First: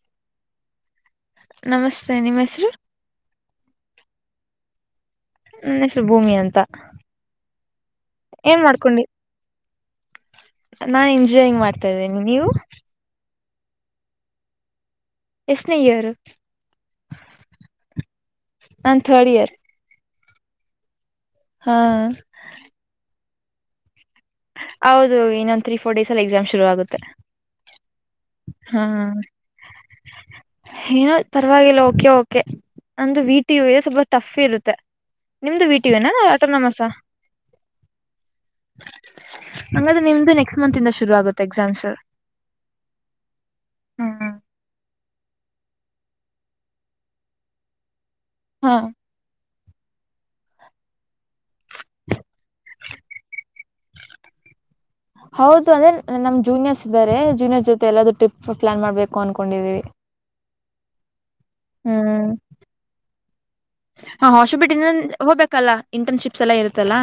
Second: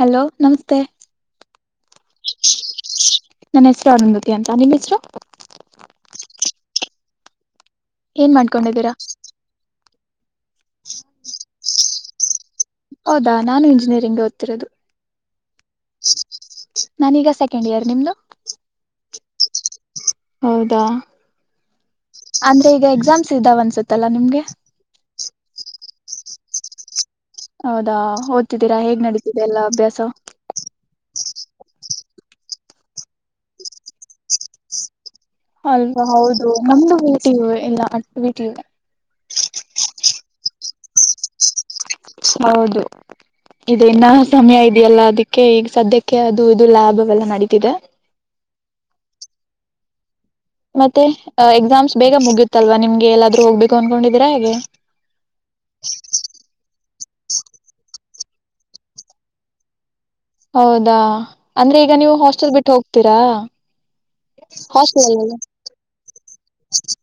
Hello ನಮಸ್ತೆ. ನಮಸ್ತೆ ನಿಮ್ಮ ಹೆಸರು. ನನ್ನ ಹೆಸರು ಅರುಂದತಿ ಅಂತ ನಿಮ್ಮ ಹೆಸರು. ನನ್ನ ಹೆಸರು ಭೂಮಿ ಅಂತ. ಏನ್ ಮಾಡ್ಕೊಂಡಿ ನಾನ್ ಎಂಜಯಿಂಗ್ ಮಾಡ್ತಾ ಇದ್ದೀನಿ ನೀವು. ಹೌದಾ ನಾನು ಇಂಜಿನಿಯರಿಂಗ್ ಓದ್ತಿರೋದು. ಎಷ್ಟನೇ ಇಯರ್ ನಾನೀಗ ಸೆಕೆಂಡ್ ಇಯರ್ ನಿಮ್ದು. ನಾನ್ ಥರ್ಡ್ ಇಯರ್. ಹೌದಾ ಹಾ ಅಂದ್ರೆ ಈಗ ಎಕ್ಸಾಮ್ಸ್ ಇದ್ದಾವ ಅನ್ಸತ್ತಲ್ಲಾ ನಿಮ್ಗೆ. ಹೌದು ಇನ್ನೊಂದ್ ತ್ರೀ ಫೋರ್ ಡೇಸ್ ಅಲ್ಲಿ ಎಕ್ಸಾಮ್ ಶುರು ಆಗುತ್ತೆ. ಹೌದಾ ಓದ್ತಿದ್ದೀರಾ ಹಾ ಹೇಗ್ ನಡೀತಿದೆ ಎಲ್ಲಾ ಅಭ್ಯಾಸ. ಏನೋ ಪರವಾಗಿಲ್ಲ ಓಕೆ ಓಕೆ ನಂದುು ವೀಟ ಇ ಇ ಸ್ವಲ್ಪ ಟಫ್ ಇರುತ್ತೆ. ನಿಮ್ದು ವಿ ಟಿ ಯು ಅಲ್ವಾ ನಾ ಹೌದು ಆಟೋನಮಸಾ ನಮ್ದ ವೀಟ ಇ ಇಲ್ಲ ಅಷ್ಟ ವೀಟ ಇ ಹಂಗ್ರ ನಿಮ್ದು ನೆಕ್ಸ್ಟ್ ಮಂತ್ ಇಂದ ಶುರು ಆಗುತ್ತೆ ಎಕ್ಸಾಮ್ಸ್. ಹೌದು. ಇ ಇನ್ನ ಸಮಯ ಇದೆಯಲ್ಲ ಅದಕ್ಕೆ ಈಗ ಸದ್ಯಕ್ಕೆ ಅದು ಇದು ಲ್ಯಾಬ್ ಅವವೆಲ್ಲ ನಡೀತಿದೆ. ಹಾ. ಮತ್ತೆ ಎಕ್ಸಾಮ್ಸ್ ಬೇಗ ಮುಗಿಯುತ್ತಲ್ವಾ ನಿಮ್ಗೆ ಎಲ್ಲಾದ್ ಹೋಗ್ಬೇಕು ಅನ್ಕೊಂಡಿದೀರಾ ಹೇಗೆ. ಹೌದು ಅಂದ್ರೆ ನಮ್ ಜೂನಿಯರ್ಸ್ ಇದಾರೆ ಜೂನಿಯರ್ಸ್ ಜೊತೆ ಎಲ್ಲಾದೂ ಟಿಪ್ ಪ್ಲಾನ್ ಮಾಡ್ಬೇಕು ಅನ್ಕೊಂಡಿದೀವಿ. ಹೌದಾ ಅಂದ್ರೆ ಈಗ ನೀವು ಹಾಸ್ಟೆಲ್ ಬಿಟ್ಟು ಹೋಗ್ತೀರಾ. ಹಾ ಹೊಷ ಬಿಟ್ಟಿಂದ ಹಾಸ್ಟೆಲ್ ಹೋಗ್ಲ್ಲಾ ಇಂಟರ್ನ್ಶಿಪ್ಸ್ ಎಲ್ಲಾ ಇರುತ್ತಲ್ಲಾ.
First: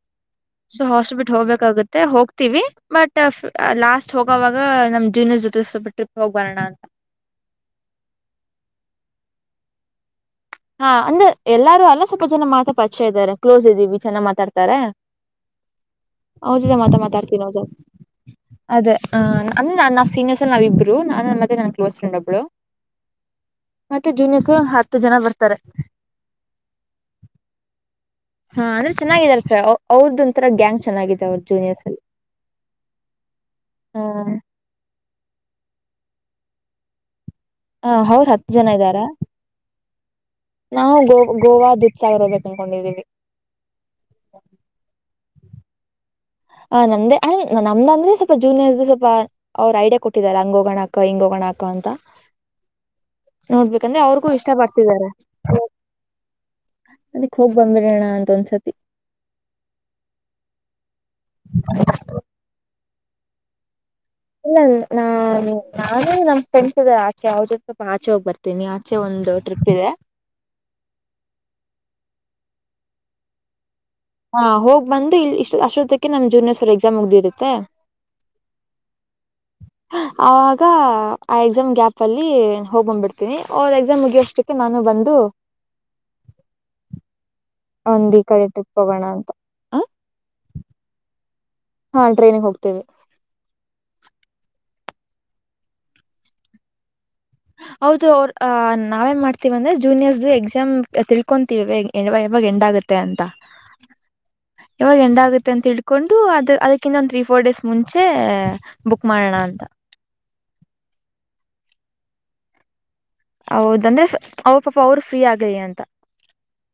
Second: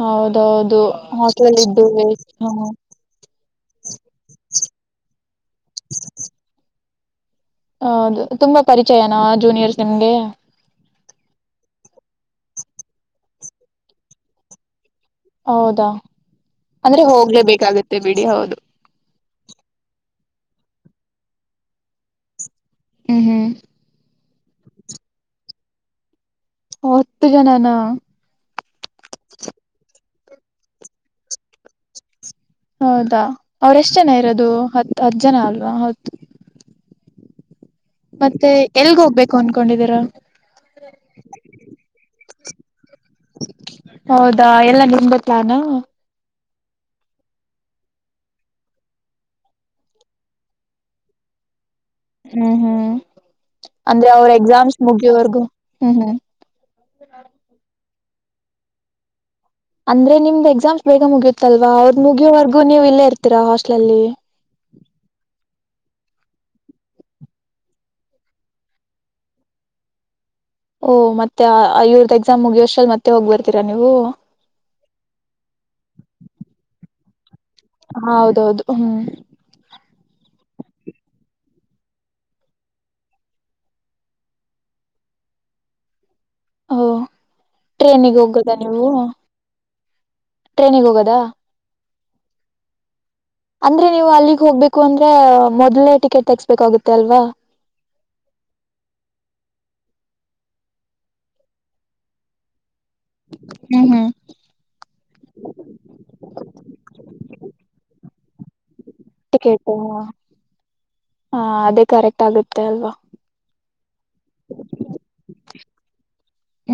ಹೌದೌದು ಸೊ ಹಾಸ್ಪಿಟ್ ಹಾಸ್ಟೆಲ್ ಇದ್ದು ಹೋಗ್ಬೇಕಾಗುತ್ತೆ ವೇಸ್ಟ್ ಹೋಗ್ತೀವಿ ಬಟ್ ಲಾಸ್ಟ್ ಹೋಗವಾಗ ನಮ್ ಜೀನರ್ ಜೊತೆ ಸ್ವಲ್ಪ ಟ್ರಿಪ್ ಹೋಗ್ ಬರೋಣ ಅ ಹೌದು ತುಂಬಾ ಪರಿಚಯನ ಜೂನಿಯರ್ಸ್ ನಿಮ್ಗೆ ಹಾ ಅಂದ್ರ ಎಲ್ಲಾರೂ ಅಲ್ಲ ಸ್ವಲ್ಪ ಜನ ಮಾತ ಪಚೆ ಇದ್ದಾರೆ ಕ್ಲೋಸ್ ಇದೀವಿ ಚನಾಗ ಮಾತಾಡ್ತಾರೆ. ಹೌದಾ. ಹ ಜದ ಮಾತ ಅಂದ್ರೆ ಮಾತಾಡ್ತರ ಜಾಸ್ ಹೋಗ್ಲೇಬೇಕಾಗತ್ತೆ ಬಿಡಿ ಹೌದು ಅದ ಅಂದ ನಾವ್ ಸೀನಿಯರ್ ಸ ನಾವಬ್ರು ನ ಮತ್ತ ನ ಕ್ಲೋಸ್ ಫ್ರೆಂಡ್ ಒಬ್ಬಳು. ಹ್ಮ್ ಹ್ಮ್. ಜೂನಿಯರ್ಸ್ ಗೋಳ ಹತ್ತ ಜನ ಬರ್ತಾರೆ. ಹೊತ್ತ ಜನಾನ ಹಾ ಅಂದ್ರೆ ಚೆನ್ನಗಿದರ ಅವ್ರದ್ದ ಒಂತರ ಗ್ಯಾಂಗ್ ಚೆನ್ನಾಗಿದೆ ಅವ್ರ ಜೂನಿಯರ್ಸ್. ಹೌದಾ, ಅವ್ರ ಎಷ್ಟ್ ಜನ! ಇರೋದು, ಹತ್ತು, ಹತ್ತು, ಜನ, ಅಲ್ವಾ ಹೌದು. [inaudible] ಹ, ಅವ್ರ ಹತ್ತು ಮತ್ತೆ ಜನ ಎಲ್ಗ್ ಇದ್ದಾರೆ! ಹೋಗ್ಬೇಕು ಅನ್ಕೊಂಡಿದೀರಾ ನಾವು, ಗೋ ಗೋವಾ, ದೀಕ್ಷ ಇರದು? [inaudible] ತೊಂಡಿದ್ದೀವಿ? [inaudible] ಹೌದಾ, ಎಲ್ಲ, ನಿಮ್ದೇ, ಪ್ಲಾನಾ.. [inaudible] ಆ, ನಮ್ಧೇ, ನಮ್ದ ಅಂದ್ರೆ! ಸ್ವಲ್ಪ ಜೂನಿಯರ್ಸ್, ಸ್ವಲ್ಪ, ಅವರು ಐಡಿಯಾ ಕೊಟ್ಟಿದ್ದಾರೆ. ಹಂಗ ಹೋಗೋಣಕ, ಹಿಂಗೆ ಹೋಗೋಣಾಕ? [inaudible] ಹ್ಮ್, ಹ್ಮ್. [inaudible] ನೋಡ್ಬೇಕಂದ್ರೆ ಅಂದ್ರೆ, ಅವ್ರಿಗೂ ಅವ್ರ, ಇಷ್ಟ ಎಕ್ಸಾಮ್ಸ್ ಮುಗಿಯವರ್ಗೂ, ಹ್ಮ್. [inaudible] ಅದಿಕ್, ಹೋಗ್, ಬಾನಿ, ಅಂತ ಒಂದ್ಸತಿ? [inaudible] ಅಂದ್ರೆ, ನಿಮ್ದ್ ಎಕ್ಸಾಮ್ಸ್! ಬೇಗ ಮುಗಿಯುತ್ತಲ್ವಾ, ಅವ್ರ್ ಮುಗಿಯೋವರೆಗೂ ನೀವ್, ಇಲ್ಲೇ ಇರ್ತೀರಾ, ಹಾಸ್ಟ್ಲ ಅಲ್ಲಿ? [inaudible] ಇಲ್ಲ, ಇಲ್ಲಾ, ನ, ನಾನು, ನಮ್, ಫ್ರೆಂಡ್ಸ್ ಅದ ಆಚೆ, ಅವ್ರ, ಜೊತೆ, ಸ್ವಲ್ಪ, ಆಚೆ, ಹೋಗ್ ಬರ್ತೀನಿ! ಆಚೆ, ಒಂದು. [inaudible] ಎಲ್ಲಿ, ಟ್ರಿಪ್ಗ? [inaudible] ಓ, ಮತ್ತೆ ಇವ್ರದ್ದ ಎಕ್ಸಾಮ್! ಮುಗಿಯವರಷ್ಟರಲ್ಲಿ, ಮತ್ತೆ, ಹೋಗ್ ಬರ್ತೀರಲ್ಲ? [inaudible] ಹಾ, ಹೋಗ್ ಬಂದು! ಇ, ಇಷ್ಟ ಅಷ್ಟೊತ್ತಕ್ಕೆ ನಮ, ಜೂನಿಯರ್ ಸರ್? ಎಕ್ಸಾಮ್ ಮುಗ್ದಿರುತ್ತೆ. [inaudible] ಹ, ಹೌದೌದು! ಹ್ಮ್. [inaudible] ಆಗ, ಆ ಎಕ್ಸಾಮ್ ಗ್ಯಾಪ್ ಅಲ್ಲಿ! ಹೋಗ್ ಬಂದ್ಬಿಡ್ತೀನಿ, ಅವಗ, ಎಕ್ಸಾಮ್ ಮುಗಿಯೋಷ್ಟಕ್ಕೆ, ನಾನು? [inaudible] ಹ, ಬಂದು. [inaudible] ಹ ಓ, ಒಂದ್ ಟ್ರೈನಿಗೆ ಈ ಕಡೆ ಹೋಗದ ಟ್ರಿಪ್ ನೀವು? [inaudible] ಹೋಗೋಣ ಅಂತ ಹ ಟ್ರೈನಿಗೆ ಹೋಗೋದ. ಹಾ, ಟ್ರೈನಿಗೆ, ಹೋಗ್ತೇವೆ? [inaudible] ಅಂದ್ರೆ, ನೀವು ಅಲ್ಲಿಗ್ ಹೋಗ್ಬೇಕು! ಅಂದ್ರೆ ಮೊದ್ಲೇ, ಟಿಕೆಟ್, ಹಾಕಿಸಬೇಕು, ಅಲ್ವಾ. [inaudible] ಹೌದು, ಅವ್ರ, ಅ ನಾವೇನ್ ಮಾಡ್ತೀವಿ! ಅಂದ್ರೆ ಜೂನಿಯರ್, ಎಕ್ಸಾಮ್, ತಿಳ್ಕೊಂತೀವಿ? [inaudible] ಇವಾಗ, ಎಂಡಾಗುತ್ತೆ ಅಂತ? ಹ್ಮ್ ಹ್ಮ್ [inaudible] ಯವಾಗ, ಎಂಡ್, ಆಗುತ್ತೆ ಅಂತ ತಿಳ್ಕೊಂಡು! ಅದ, ಅದಕ್ಕಿಂತ, ಒಂದ್, ತ್ರೀ, ಫೋರ್, ಡೇಸ್ ಮುಂಚೆ? [inaudible] ಬುಕ್ ಮಾಡೋಣ ಅಂತ ಟಿಕೆಟ್, ಹಾ! ಅದೇ ಕರೆಕ್ಟ್ ಆಗುತ್ತೆ ಅಲ್ವಾ? [inaudible] ಹೌದಂದ್ರೆ! ಅವರು, ಪಾಪ, ಅವರು, ಫ್ರೀ, ಆಗಲೀ, ಅಂತ. [inaudible]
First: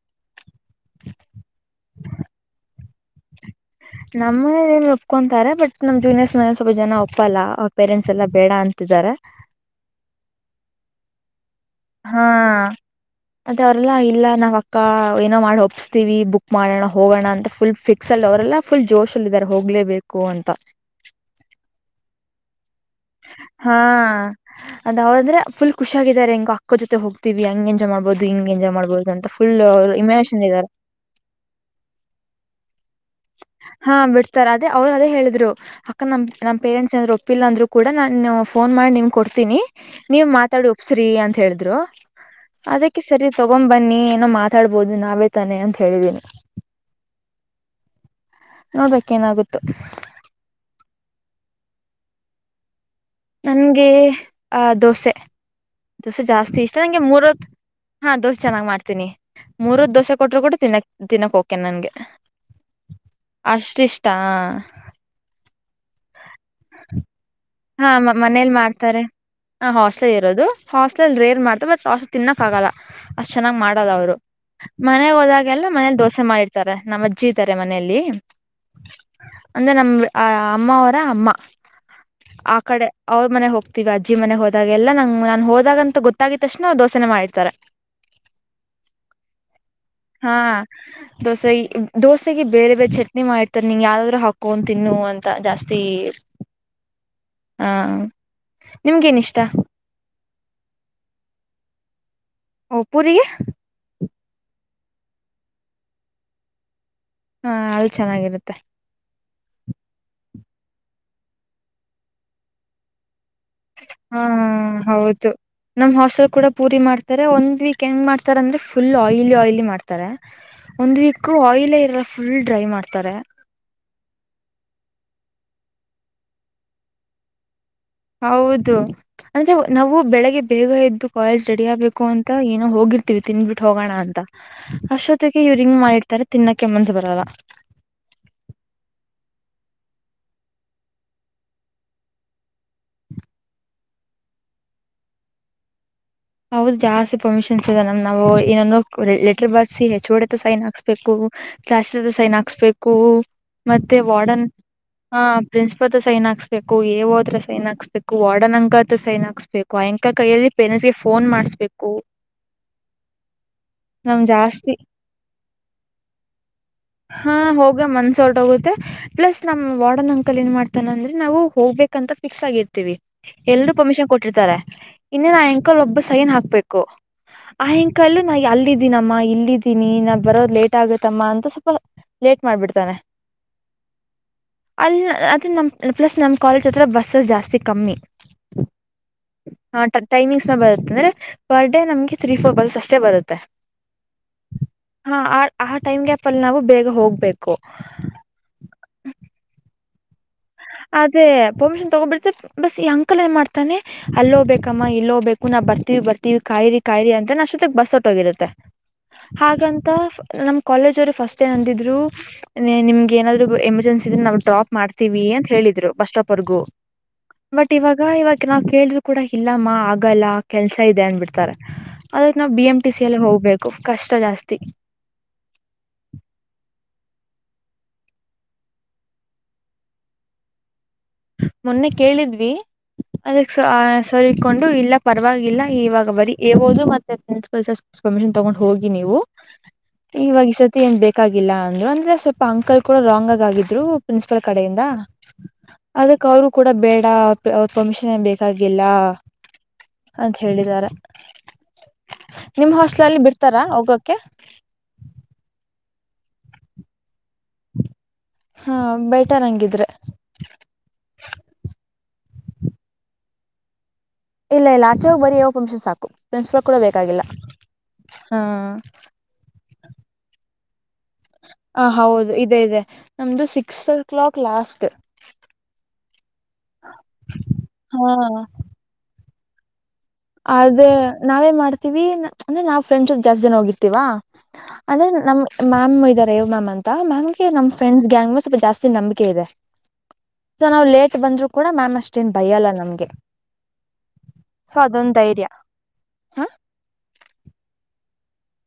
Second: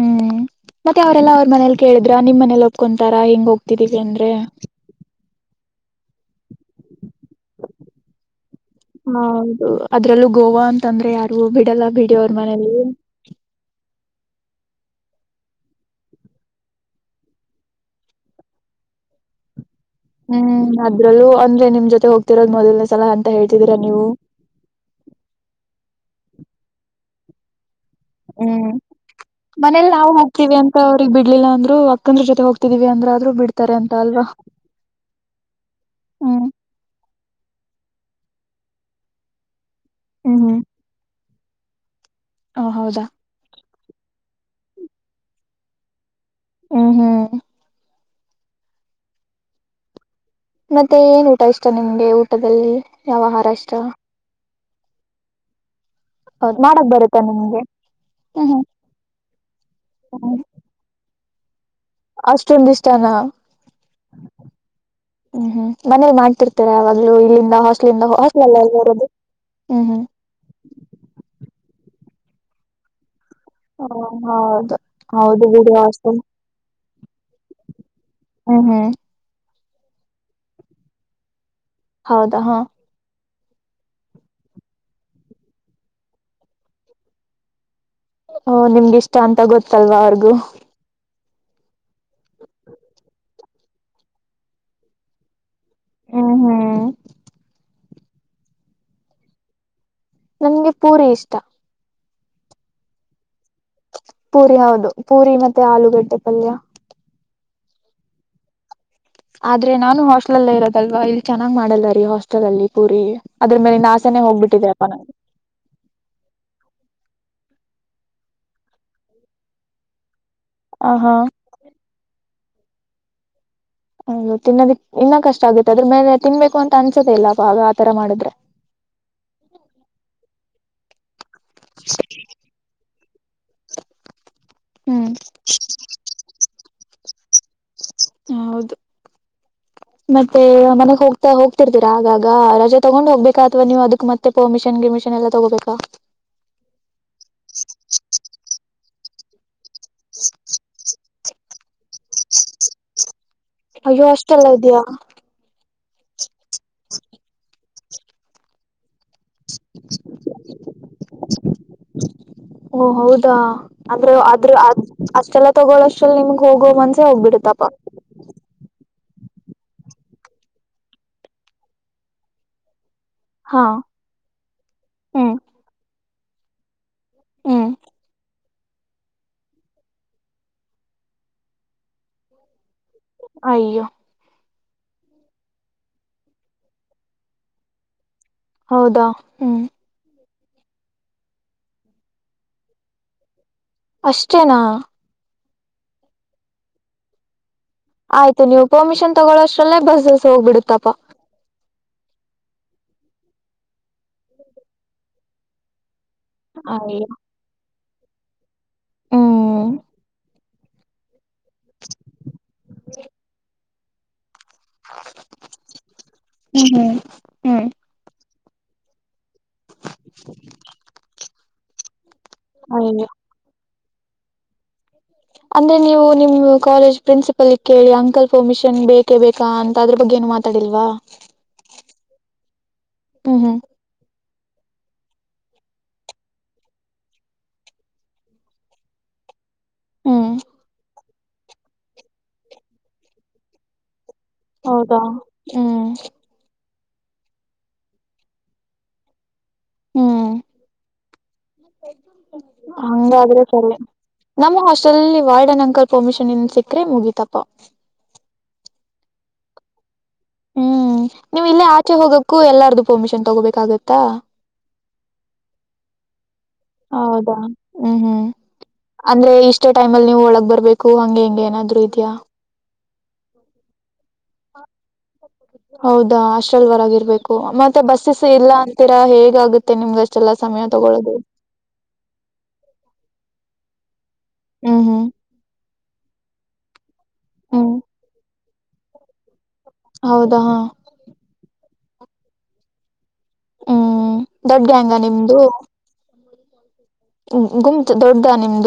ಹ್ಮ್, ಮತ್ತೆ ಅವರೆಲ್ಲ ಅವ್ರ! ಮನೇಲಿ ಕೇಳಿದ್ರ ನಿಮ್ಮ ಮನೇಲಿ ಒಪ್ಕೊಂತಾರಾ! ಹೆಂಗ ಹೋಗ್? [inaudible] ಕುಂತಿತ್ತು, ಅಂದ್ರೆ? [inaudible] ನಮ್, ಜೂನಿಯರ್ಸ್! ಮೇಲೆ ಸ್ವಲ್ಪ ಜನ ಒಪ್ಪಲ್ಲ ಅವ ಪೇರೆಂಟ್ಸ್, ಎಲ್ಲಾ ಬೇಡ ಅಂತಿದ್ದಾರೆ? [inaudible] ಹೌದು ಅದ್ರಲ್ಲೂ, ಗೋವಾ, ಅಂತಾಂದ್ರೆ? [inaudible] ಹಾ, ಅದು, ಅಲ್ಲಾ? [inaudible] ಇಲ್ಲ ನಾವ್ ಅಕ್ಕ! ಏನೋ ಮಾಡಿ ಒಪ್ಪಸ್ತೀವಿ, ಬುಕ್, ಮಾಡೋಣ ಹೋಗೋಣ, ಅಂತ! ಫುಲ್ ಫಿಕ್ಸ್, ಅಲ್ಲಿ, ಅವರೆಲ್ಲ ಫುಲ್ ಜೋಸು? [inaudible] ಅನ್ಕೊಂಡಿದರೆ, ಹೋಗಲೆ. [inaudible] ಹ್ಮ್, ಅದ್ರಲ್ಲೂ ಅಂದ್ರೆ! ನಿಮ್ ಜೊತೆ ಹೋಗ್ತಿರೋದು, ಮೊದಲನೇ ಸರಿ. [inaudible] ಹಾ, ಅದ ಅವ್ರಂದ್ರೆ ಫುಲ್! ಖುಷಿ, ಆಗಿದ್ದಾರೆ ಹೆಂಗ, ಅಕ್ಕೋ ಜೊತೆ ಹೋಗ್ತೀವಿ ಹಂಗೆ? [inaudible] ಎಂಜಾಯ್ ಮಾಡಬಹುದು, ಹಿಂಗು ಹ್ಮ್ ಎಂಜಾಯ್, ಮಾಡ್ಬೋದು, ಅಂತ ಫುಲ್ ಮನೇಲಿ ಅವರು ನಾವು ಇಮ್ಯಾಜಿನೇಶನ್ ಹೋಗ್ತೀವಿ ನಲ್ಲಿದ್ದಾರೆ. [inaudible] ಅಂತ ಅವ್ರಿಗೆ ಬಿಡ್ಲಿಲ್ಲ ಅಂದ್ರು ಅಕ್ಕಂದ್ರ ಜೊತೆ ಹೋಗ್ತಿದೀವಿ ಅಂದ್ರ ಆದ್ರು ಬಿಡ್ತಾರೆ ಅಂತ ಹಾ, ಅಲ್ವಾ ಬಿಡ್ತಾರೆ! ಅದೇ, ಅವ್ರು, ಅದೇ, ಹೇಳಿದ್ರು. ಅಕ್ಕ, ನಮ್, ಹ್ಮ್ ನಮ್, ಪೇರೆಂಟ್ಸ್ ಏನಾದರೂ? [inaudible] ಒಪ್ಪಿಲ್ಲ, ಅಂದ್ರು ಕೂಡ! ನಾನ್ ಫೋನ್ ಮಾಡಿ, ನಿನ್ಗೆ, ಕೊಡ್ತೀನಿ. ನೀವ್ ಹ್ಮ್ ಹ್ಮ್ ಮಾತಾಡಿ ಒಪ್ಸ್ರಿ ಅಂತ ಹೇಳಿದ್ರು? ಹ [inaudible] ಅದಕ್ಕೆ, ಹೌದಾ ಸರಿ ತಗೊ, ಬನ್ನಿ ಏನೋ ಮಾತಾಡ್ಬೋದು? ನಾವೇ ತಾನೆ ಅಂತ ಹೇಳಿದೀನಿ. [inaudible] ಹ್ಮ್, ಹ್ಮ್. [inaudible] ನೋಡ್ಬೇಕ್, ಏನಾಗುತೊ? [inaudible] ಮತ್ತೆ, ಏನ್ ಊಟ ಇಷ್ಟ! ನಿಮ್ಗೆ ಊಟದಲ್ಲಿ ಯಾವ ಆಹಾರ ಇಷ್ಟ? [inaudible] ಹಾ, ದೋಸೆ. [inaudible] ದೋಸೆ, ಹೌದ್ ಜಾಸ್ತಿ ಇಷ್ಟ! ಮಾಡಕ್ ನಂಗೆ, ಬರುತ್ತಾ ಮೂರತ್, ನಿಮ್ಗೆ ಹಾ ದೋಸೆ, ಹ್ಮ್ ಹ್ಮ್ ಚೆನ್ನಾಗ್, ಮಾಡ್ತೀನಿ! [inaudible] ಮೂರೆ, ದೋಸೆ ಹ್ಮ್ ಕೊಟ್ರು! ಕೂಡ ತಿನಾಕೆ, ದಿನಕ್ಕೆ... [inaudible] ನನ್ಗೆ, ಅಷ್ಟೊಂದ ಇಷ್ಟನಾ ಅಷ್ಟು, ಇಷ್ಟ. [inaudible] ಹ್ಮ್ ಹ್ಮ್ ಮನೇಲಿ, ಮಾಡ್ತಾರೆ, ತಗೋ, ಅಲ್ಲಿ, ಇಲ್ಲಿ. [inaudible] ಹಾ, ಮನೇಲಿ ಮಾಡ್ತಾರೆ! ಹ, ಹ್ಮ್ ಹ್ಮ್ ಹಾಸ್ಟೆಲ್ ಇರೋದು. ಹಾಸ್ಟೆಲ್ ರೇರ್ ಮಾಡ್ತ, ಮತ್ತ. [inaudible] ದೋಸೆ ತಿನ್ನಕ್ಕಾಗಲ್ಲ! [inaudible] ಅಷ್ಟ್, ಚೆನ್ನಾಗಿ ಹ ಮಾಡಲ್ಲ ಅವರು, ಹೌದು ಮನೆ ಹೌದು ಹೋದಾಗೆಲ್ಲ ಬಿಡಿ ಮನೇಲಿ ಹಾಸ್ಟೆಲ್ ದೋಸೆ, ಮಾಡಿರುತ್ತಾರೆ, ನಮ್ಮ, ಅಜ್ಜಿ ಇರುತ್ತಾರೆ, ಮನೆಯಲ್ಲಿ? [inaudible] ಹ್ಮ, ಹ್ಮ್. [inaudible] ಅಂದ್ರೆ ನಮ್ ಅಮ್ಮ ಅವರ ಅಮ್ಮ ಹೌದಾ ಆ ಹಾ ಕಡೆ ಅವರು ಅ ಮನೆ ಹೋಗ್ತೀವಿ ಅಜ್ಜಿ ಮನೆ ಹೋದಾಗ ಎಲ್ಲ ನಂಗ್ ನಾನ್ ಹೋದಾಗ ಅಂತ ಗೊತ್ತಿದ ತಕ್ಷಣ ದೋಸೆನೆ ಮಾಡಿರ್ತಾರೆ ಹ ನಿಮ್ಗ ಇಷ್ಟ ಅಂತ ಗೊತ್ತ ಹಾ ದೋಸೆ ದೋಸೆಗೆ ಬೇರೆ ಬೇರೆ ಚಟ್ನಿ ಮಾಡಿರ್ತಾರೆ ನಿನಗೆ ಯಾವ್ದಾದ್ರು ಹಾಕೋ ತಿನ್ನು ಅಂತ ಜಾಸ್ತಿ ಹ್ಮ್ ಹ್ಮ್ ಹ ನಿಮಗೆ ಏನ್ ಇಷ್ಟ ನನ್ಗೆ ಪೂರಿ ಇಷ್ಟ ಪೂರಿಗೆ ಪೂರಿ ಹೌದು ಪೂರಿ ಮತ್ತೆ ಆಲೂಗಡ್ಡೆ ಪಲ್ಯ ಹಾ ಅದು ಚೆನ್ನಾಗಿರುತ್ತೆ ಆದ್ರೆ ನಾನು ಹಾಸ್ಟೆಲ್ಲ್ಲ ಇರೋದಲ್ವಾ ಇಲ್ಲಿ ಚೆನ್ನಾಗ್ ಮಾಡಲ್ಲರೀ ಹಾಸ್ಟೆಲ್ ಅಲ್ಲಿ ಪೂರಿ ಅದ್ರ ಮೇಲಿನ ಆಸೆನೆ ಹಾ ಹೋಗ್ಬಿಟ್ಟಿದೆ ಅಪ್ಪಾ ನಂಗೆ ಹೌದು ನಮ್ ಹಾಸ್ಟೆಲ್ ಕೂಡ ಪೂರಿ ಮಾಡ್ ಒಂದ್ ವೀಕ್ ಹೆಂಗ ಮಾಡ್ತಾರ ಅಂದ್ರೆ ಫುಲ್ ಆಯಿಲಿ ಆಯ್ಲಿ ಮಾಡ್ತಾರೆ ಆ ಒಂದ್ ಹಾ ವೀಕ್ ಆಯಿಲ ಇರಲ್ಲ ಫುಲ್ ಡ್ರೈ ಮಾಡ್ತಾರೆ ಹೌದು ತಿನ್ನೋದಿಕ್ ಇನ್ನ ಕಷ್ಟ ಆಗುತ್ತೆ ಅದ್ರ ಮೇಲೆ ತಿನ್ಬೇಕು ಅಂತ ಅನ್ಸದೆೆ ಇಲ್ಲ ಆತರ ಮಾಡಿದ್ರೆ ಹೌದು ಅಂದ್ರೆ ನಾವು ಬೆಳಗ್ಗೆ ಬೇಗ ಎದ್ದು ಕಾಲೇಜ್ ರೆಡಿ ಆಗ್ಬೇಕು ಅಂತ ಏನೋ ಹೋಗಿರ್ತೀವಿ ತತಿಂದುಬಿಟ್ಟು ಹೋಗೋಣ ಅಂತ ಹ್ಮ್ ಅಷ್ಟೊತ್ತಗೆ ಇವ್ರು ಇಂಗ್ ಮಾಡಿ ತಿನ್ನಕ್ಕೆ ಮನ್ಸು ಬರಲ್ಲ ಹೌದು [inaudible] ಮತ್ತೆ ಮನೆಗ್ ಹೋಗ್ತಾ ಹೋಗ್ತಿರ್ತೀರಾ ಆಗಾಗ ರಜೆ ತೊಗೊಂಡ್ ಹೋಗ್ಬೇಕಾ ಅಥವಾ ನೀವು ಅದಕ್ ಮತ್ತೆ ಪರ್ಮಿಷನ್ ಗಿಮಿ ಷ ಎಲ್ಲ ತಗೋಬೇಕಾ ಹೌದು ಜಾಸ್ತಿ ಪರ್ಮಿಷನ್ಸ್ ಇದೆ ನಮ್ ಏನು ಲೆಟರ್ ಬರ್ದು ಎಚ್ ಓ ಡಿ ಹತ್ತಿರ ಸೈನ್ ಹಾಕ್ಸ್ಬೇಕು ಕ್ಲಾಸ್ಸ್ ಟೀಚರ್ ಹತ್ತಿರ ಸೈನ್ ಹಾಕಿಸಬೇಕು ಮತ್ತೆ ಅಯ್ಯೋ ವಾರ್ಡನ್ ಅಷ್ಟೆಲ್ಲ ಇದ್ಯಾ ಹ ಪ್ರಿನ್ಸ್ ಸೈನ್ ಹಾಕ್ಸ್ಬೇಕು ಏ ಹೋ ಹತ್ರ ಸೈನ್ ಹಾಕ್ಸ್ಬೇಕು ವಾರ್ಡನ್ ಅಂಕ ಹತ್ರ ಸೈನ್ ಹಾಕ್ಸ್ಬೇಕು ಅ ಅಂಕಲ್ ಕೈಯ ಪೆನ್ ಫೋನ್ ಮಾಡಿಸ್ಬೇಕು ಓ ಹೌದಾ ಅಂದ್ರೆ ಆದ್ರ ಅ ಜಾಸ್ತಿ ಅಷ್ಟೆಲ್ಲ ತಗೋಳಷ್ಟಲ್ಲ ನಿಮ್ಗೆ ಹೋಗೋ ಮನ್ಸೆ ಹೋಗ್ಬಿಡುತ್ತೆ ಹೋಗೊ ಮನ್ಸ ಹೊರಟುಹೋಗುತ್ತೆ ಪ್ಲಸ್ ನಮ್ಮ್ ವಾರ್ಡನ್ ಅಂಕಲ್ ಏನ್ ಮಾಡ್ತಾನ ಅಂದ್ರೆ ನಾವು ಹೋಗ್ಬೇಕಂತ ಫಿಕ್ಸ್ ಆಗಿರ್ತೀವಿ ಹಾ ಎಲ್ರೂ ಪರ್ಮಿಷನ್ ಕೊಟ್ಟಿರ್ತಾರೆ ಹ್ಮ್ ಇನ್ನೇನು ಆ ಅಂಕಲ್ ಒಬ್ಬ ಸೈನ್ ಹಾಕ್ಬೇಕು ಹ್ಮ್ ಆ ಅಂಕಲ್ ನಾ ಅಲ್ಲಿದ್ದೀನಮ್ಮ ಇಲ್ಲಿದ್ದೀನಿ ನಾ ಬರೋದ್ ಲೇಟ್ ಆಗುತ್ತಮ್ಮ ಅಂತ ಸ್ವಲ್ಪ ಲೇಟ್ ಮಾಡ್ಬಿಡ್ತಾನೆ ಅಯ್ಯೋ ಅಲ್ಲಿ ಅದ ನಮ್ಮ ಪ್ಲಸ್ ನಮ್ಮ ಕಾಲೇಜ್ ಹತ್ರ ಬಸ್ಸಸ್ ಜಾಸ್ತಿ ಕಮ್ಮಿ ಹೌದಾ ಹ್ಮ್ ಹಾ ಟೈಮಿಂಗ್ಸ್ ಬರುತ್ತೆ ಅಂದ್ರೆ ಪರ್ ಡೇ ನಮ್ಗೆ ತ್ರೀ ಫೋರ್ ಬಸ್ ಅಷ್ಟೇ ಬರುತ್ತೆ ಅಷ್ಟೇನಾ ಹಾ ಆ ಆ ಟೈಮ್ ಗ್ಯಾಪ್ ಅಲ್ಲಿ ನಾವು ಬೇಗ ಹೋಗ್ಬೇಕು ಆಯ್ತು ನೀವು ಪರ್ಮಿಷನ್ ತಗೊಳೋ ಅಷ್ಟ್ರಲ್ಲೇ ಬಸ್ ಅದೇ ಪರ್ಮಿಷನ್ ತಗೋಬಿಡ್ತೆ ಬಸ್ ಈ ಅಂಕಲ್ ಏನ್ ಮಾಡ್ತಾನೆ ಅಲ್ಲೋ ಹೋಗ ಬೇಕಮ್ಮ ಇಲ್ಲಿ ಹೋಗಬೇಕಮ್ಮ ನಾ ಬರ್ತೀವಿ ಕಾಯಿರಿ ಅಯ್ಯೋ ಕಾಯರಿ ಅಂತ ಅಷ್ಟೊತ್ತ ಬಸ್ ಹೊಟ್ಟೋಗಿರುತ್ತೆ ಹ್ಮ್ ಹಾಗಂತ ನಮ್ಮ ಕಾಲೇಜ್ವ್ರು ಫಸ್ಟ್ ಏ ಅಂದಿದ್ರು ನಿಮ್ಗೆ ಏನಾದ್ರು ಎಮರ್ಜೆನ್ಸಿ ಇದ್ರೆ ನಾವು ಡ್ರಾಪ್ ಮಾಡ್ತೀವಿ ಹೇಳಿದ್ರು ಬಸ್ ಸ್ಟಾಪ್ ವರೆಗೂ ಹ್ಮ್ ಹ್ಮ್ ಬಟ್ ಇವಾಗ ಇವಾಗ ನಾವ್ ಕೇಳಿದ್ರು ಕೂಡ ಇಲ್ಲಮ್ಮ ಆಗಲ್ಲ ಕೆಲ್ಸ ಇದೆ ಅನ್ಬಿಡ್ತಾರೆ ಅದ ನಾವು ಬಿ ಎಂ ಟಿ ಸಿ ಅಯ್ಯೋ ಎಲ್ಲಿ ಹೋಗ್ಬೇಕು ಕಷ್ಟ ಜಾಸ್ತಿ ಅಂದ್ರೆ ನೀವು ನಿಮ ಕಾಲೇಜ್ ಪ್ರಿನ್ಸಿಪಲ್ ಕೇಳಿ ಅಂಕಲ್ ಫರ್ಮಿಷನ್ ಬೇಕೇ ಬೇಕಾ ಅಂತ ಅದ್ರ ಬಗ್ಗೆ ಏನು ಮಾತಾಡಿಲ್ವಾ ಮೊನ್ನೆ ಕೇಳಿದ್ವಿ ಹ್ಮ್ ಅದಕ್ ಹ್ಮ್ ಆ ಸಕೊಂಡು ಇಲ್ಲ ಪರವಾಗಿಲ್ಲ ಇವಾಗ ಬರೀ ಹಬೋದು ಮತ್ತೆ ಪ್ರಿನ್ಸಿಪಲ್ ಸರ್ ಪರ್ಮಿಷನ್ ತಗೊಂಡು ಹೋಗಿ ನೀವು ಹ್ಮ್ ಇವಾಗ ಸತಿ ಏನ್ ಬೇಕಾಗಿಲ್ಲ ಅಂದ್ರು ಅಂದ್ರೆ ಸ್ವಲ್ಪ ಅಂಕಲ್ ಕೂಡ ರಾಂಗ್ ಆಗ ಆಗಿದ್ರು ಪ್ರಿನ್ಸಿಪಲ್ ಕಡಿಂದ ಹೌದಾ ಹ್ಮ್ ಅದ ಅವ ಕೂಡ ಬೇಡ ಅವ ಪರ್ಮಿಷನ್ ಏನ್ ಬೇಕಾಗಿಲ್ಲ ಹ್ಮ್ ಅಂತ ಹೇಳಿದಿದ್ದಾರೆ ಹಂಗಾದ್ರೆ ಬಿಡ್ತಾರಾ ಸರಿ ಹೋಗಕ್ಕೆ ನಮ್ಮ ಹಾಸ್ಟೆಲ್ ವಾರ್ಡನ್ ಅಂಕಲ್ ಪರ್ಮಿಷನ್ ಇನ್ ಸಿಕ್ಕ್ರೆ ಮುಗಿತಪ್ಪ ಹಾ ಬೇಟರ್ ಹಂಗಿದ್ರೆ ಹ್ಮ್ ನೀವು್ ಇಲ್ಲೇ ಆಚೆ ಹೋಗಕ್ಕು ಎಲ್ಲಾರ್ದು ಪರ್ಮಿಷನ್ ತಗೋಬೇಕಾಗತ್ತೆ ಇಲ್ಲ ಇಲ್ಲ ಆಚೆ ಹೋಗ್ ಬರೀ ಯಾವೋ ಪಫಮಿಕ್ಷನ್ ಸಾಕು ಪ್ರಿನ್ಸಿಪಾ ಕೂಡ ಬೇಕಾಗಿಲ್ಲ ಹೌದಾ ಹಾ ಅಷ್ಟೇ ಟೈಮ್ ಅಲ್ಲಿ ನೀವು ಒಳಗ್ ಬರ್ಬೇಕು ಹಂಗೆ ಹಿಂಗೆ ಏನಾದ್ರು ಇದೆಯಾ ಹೌದು ಇದೆ ಇದೆ ನಮ್ದು ಸಿಕ್ಸ್ ಓ ಕ್ಲಾಕ್ ಲಾಸ್ಟ್ ಹೌದಾ ಅಷ್ಟಲ್ವರಗರ್ಬೇಕು ಮತ್ತೆ ಹಾ ಬಸ್ಸಸ್ ಇಲ್ಲ ಅಂತೀರಾ ಹೇಗಗುತ್ತೆ ನಿಮ್ಗಷ್ಟ ಆದ್ರೆ ನಾವೇನ್ ಮಾಡ್ತೀವಿ ಅಂದ್ರೆ ನಾವ್ ಫ್ರೆಂಡ್ಸ್ ಜಾಸ್ತಿ ಜನ ಹೋಗಿರ್ತಿೀವಾ ಹ್ಮ್ ಹ್ಮ್ ಅಂದ್ರೆ ನಮ್ ಮ್ಯಾಮ್ ಇದಾರೆ ಯ್ ಮ್ಯಾಮ್ ಅಂತ ಮ್ಯಾಮ್ಗೆ ನಮ್ ಹ್ಮ್ ಫ್ರೆಂಡ್ಸ್ ಗ್ಯಾಂಗ್ ಮ ಸ್ವಲ್ಪ ಜಾಸ್ತಿ ನಂಬಿಕೆ ಇದೆ ಹೌದಾ ಹಾ ಸೊ ನಾವು ಲೇಟ್ ಬಂದ್ರು ಕೂಡ ಮ್ಯಾಮ್ ಅಷ್ಟೇನ್ ಭಯ ಅಲ್ಲ ನಮ್ಗೆ ದೊಡ್ಡ್ಯಾಂಗ ನಿಮ್ದು ಹಾ ಗುಂತ್ ದೊಡ್ಡ ನಿಮ್ದ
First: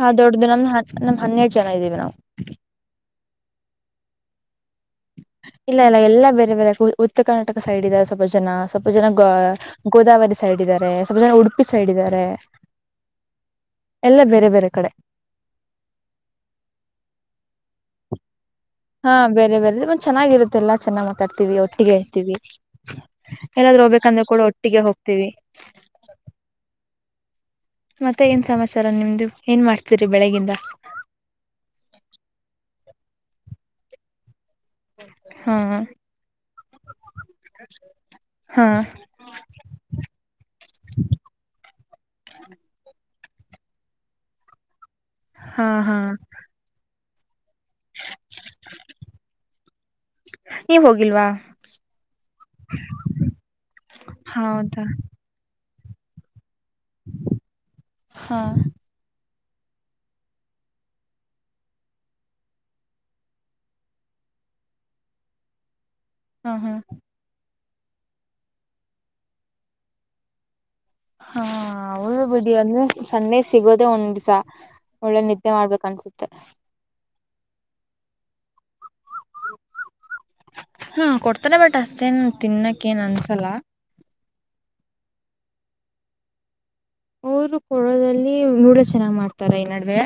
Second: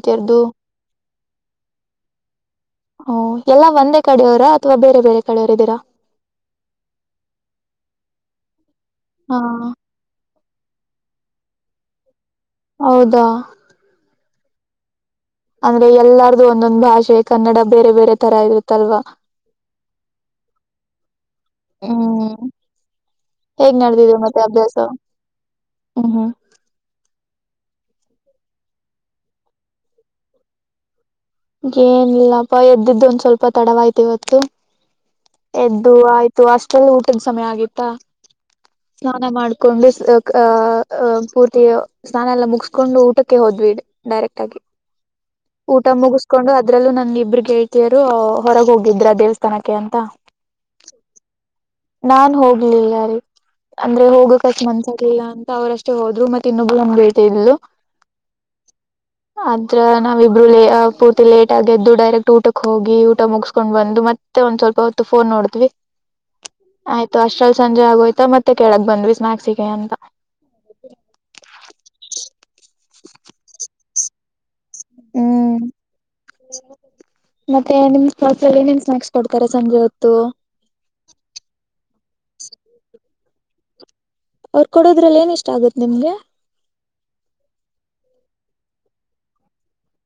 ಹಾ ದೊಡ್ಡದು ನಮ್ದ ನಮ್ ಹನ್ನೆರಡು ಜನ ಇದ್ದೀವಿ ನಾವು ಎಲ್ಲ ಒಂದೇ ಕಡೆಯವರ ಅಥವಾ ಬೇರೆ ಬೇರೆ ಕಡೆಯವರ ಇಲ್ಲ ಇಲ್ಲ ಎಲ್ಲಾ ಬೇರೆ ಬೇರೆ ಯ ಉತ್ತರ ಕರ್ನಾಟಕ ಸೈಡ್ ಇದಾರೆ ಸ್ವಪೋ ಜನ ಸೊಪ ಜನ ಹಾ ಗೋದಾವರಿ ಸೈಡ್ ಇದ್ದಾರೆ ಸ್ವಲ್ಪ ಜನ ಉಡುಪಿ ಸೈಡ್ ಇದ್ದಾರೆ ಹೌದಾ ಎಲ್ಲ ಬೇರೆ ಬೇರೆ ಕಡೆ ಅಂದ್ರೆ ಎಲ್ಲಾರ್ದು ಒಂದೊಂದ್ ಭಾಷೆ ಕನ್ನಡ ಬೇರೆ ಬೇರೆ ತರ ಇರುತ್ತೆ ಹಾ ಬೇ ಬೇರೆ ಮತ್ತ ಚೆನ್ನಾಗಿ ಇರುತ್ತಲ್ಲ ಚೆನ್ನಾಗಿ ಮಾತಾಡ್ತಾರೆ ಒಟ್ಟಿಗೆ ಇರ್ತವಿ ಹ್ಮ್ ಹೇಗ್ ಏನಾದ್ೂ ನಡೆದಿದೆ ಹೋಗ್ಬೇಕಂದ್ರೆ ಕೂಡ ಒಟ್ಟಿಗೆ ಹೋಗ್ತೀವಿ ಹ್ಮ ಮತ್ತೆ ಏನ್ ಸಮಾಚಾರ ನಿಮ್ದು ಏನ್ ಮಾಡ್ತೀರಿ ಬೆಳಿಗಿಂದ ಏನಿಲ್ಲಪ್ಪ ಎದ್ದಿದ್ದು ಒಂದ ಸ್ವಲ್ಪ ತಡವಾಯ್ತು ಇವತ್ತು ಹಾ ಎದ್ದು ಆಯ್ತು ಅಷ್ಟೆಲ್ಲ ಊಟದ ಸಮಯ ಆಗಿತ್ತಾ ಹಾ ಸ್ನಾನ ಮಾಡ್ಕೊಂಡು ಅಹ ಪೂರ್ತಿಯ ಸ್ನಾನ ಎಲ್ಲ ಮುಗಿಸಕೊಂಡು ಊಟಕ್ಕೆ ಹೋದ್ವಿ ಡೈರೆಕ್ಟ್ ಆಗಿ ಹಾ ಊಟ ಹಾ ಮುಗಿಸ್ಕೊಂಡು ಅದ್ರಲ್ಲೂ ನನ್ ಇಬ್ಬ್ರ ೇಳ್ತಿಯರು ಹೊರಗೆ ಹೋಗಿದ್ರ ದೇವಸ್ಥಾನಕ್ಕೆ ಅಂತ ನೀವ್ ಹೋಗಿಲ್ವಾ ನಾನ್ ಹೋಗ್ಲಿಲ್ಲಾರಿೀ ಅಂದ್ರೆ ಹೋಗಕಚ್ ಹೌದಾ ಮನ್ಸರ್ಲ್ಲ ಅಂತ ಅವ್ರಷ್ಟ ಅಷ್ಟೇ ಹೋದ್ರು ಮತ್ತೆ ಇನ್ನೊಬ್ಬರು ನಂದ ಬೇಳ್ತಿದಲು ಹಾ ಆದ್ರ ನಾವಿಬರುಳ್ಳ ಪರ್ತಿ ಲೇಟ್ ಆಗದ್ದು ಡೈರೆಕ್ಟ್ ಊಟಕ್ ಹೋಗಿ ಊಟ ಮುಗಿಸಸ್ಕೊಂಡ್ ಬಂದು ಮತ್ತೆ ಒಂದ್ ಸ್ವಲ್ಪ ಹೊತ್ತು ಫೋನ್ ನೋಡ್ತೀವಿ ಹಾ ಹಾ ಆಯ್ತು ಅಷ್ಟ್ರಲ್ಲಿ ಸಂಜೆ ಆಗೋಯ್ತಾ ಮತ್ತೆ ಕೆಳಕ್ ಬಂದ್ರಿ ಸ್ಮ್ಯಾಕ್ಸಿಗೆ ಅಂತ ಂದ್ರ ಸಣ್ಣೆ ಸಿಗೋದೆೇ ಒಂದ್್ಸ ಒಳ್ಳೆ ನಿದ್ದೆ ಹ್ಮ್ ಮಾಡ್ಬೇಕ ಅನ್ಸುತ್ತೆ ಮತ್ತೆ ನಿಮ್ ಸ್ಪಾಟ್ಲ್ಲಿ ನಿನ್ ಸ್ನಾಾಕ್ಸ್ ಕೊಡ್ತಾರೆ ಸಂಜೆ ಹೊತ್ತು ಮತ್ತೇನ್ ತಿನ್ನಕ್ಕ ಏನ್ ಅನ್ಸಲ್ಲ ಅವ್ರ ಕೊಡೋದ್ರಲ್ಲಿ ಏನ ಇಷ್ಟ ಆಗುತ್ತೆ ನಿಮ್ಗೆ ಅವರು ಕೊಡೋದಲ್ಲಿ ನೂಡಲ್ಸ್ ಚೆನ್ನ ಮಾಡ್ತಾರ ಈ ನಡುವೆ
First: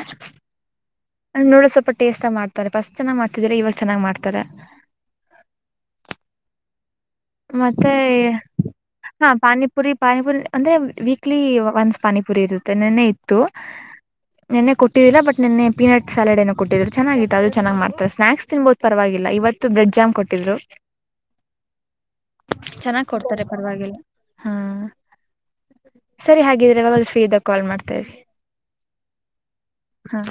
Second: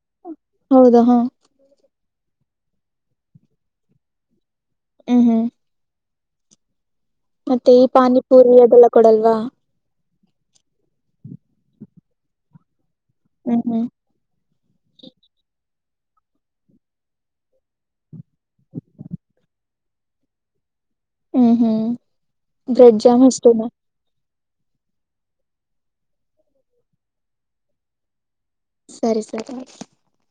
ಹೌದಾ ಹಾ ನೂಡಲ್ಸ್ ಸ್ವಲ್ಪ ಟೇಸ್ಟ್ ಮಾಡ್ತಾರೆ ಫಸ್ಟ್ ಚನಾಗ ಮಾಡ್ತಿದ್ರೆ ಇವಾಗ ಚೆನ್ನಾಗಿ ಮಾಡ್ತಾರೆ ಹ್ಮ್ ಹ್ಮ್ ಈ ಮತ್ತೆ ಪಾನಿಪೂರಿ ಅದೆಲ್ಲ ಹಾ ಕೊಡಲ್ವಾ. ಪಾನಿಪುರಿ ಪಾನಿಪುರಿ ಅಂದ್ರೆ ವೀಕ್ಲಿ ಒನ್ಸ್ ಪಾನಿಪುರಿ ಇರುತ್ತೆ ನೆನ್ನೆ ಇ ತ್ತು ಹ್ಮ್ ಹ್ಮ್ ನೆನ್ನೆ ಕೊಟ್ಟಿದೀರ ಬಟ್ ನೆನ್ನೆ ಪೀನಟ್ ಸಾಲೆಡ್ ಏನೋ ಕೊಟ್ಟಿದ್ರು ಚೆನ್ನಾಗಿತ್ತು ಅದು ಚೆನ್ನಾಗ್ ಮಾಡ್ತಾರೆ ಸ್ನಾಕ್ಸ್ ತಿನ್ಬಹದು ಪರವಾಗಿಲ್ಲ ಇವತ್ತು ಬ್ರೆಡ್ ಜಾಮ್ ಕೊಟ್ಟಿದ್ರು. ಹ್ಮ್ ಹ್ಮ್ ಬ್ರೆಡ್ ಚೆನ್ನಾಗ್ ಜಾಮ್ ಕೊಡ್ತಾರೆ ಅಷ್ಟೆನಾ. ಪರವಾಗಿಲ್ಲ ಹಾ ಸರಿ ಹಾಗಿದ್ರೆ ಯಾವಾಗದ್ರೂ ಫ್ರೀ ಇದ್ದಾಗ ಕಾಲ್ ಮಾಡ್ತಾ ಇರಿ. ಸರಿ ಸರಿ. ಹಾ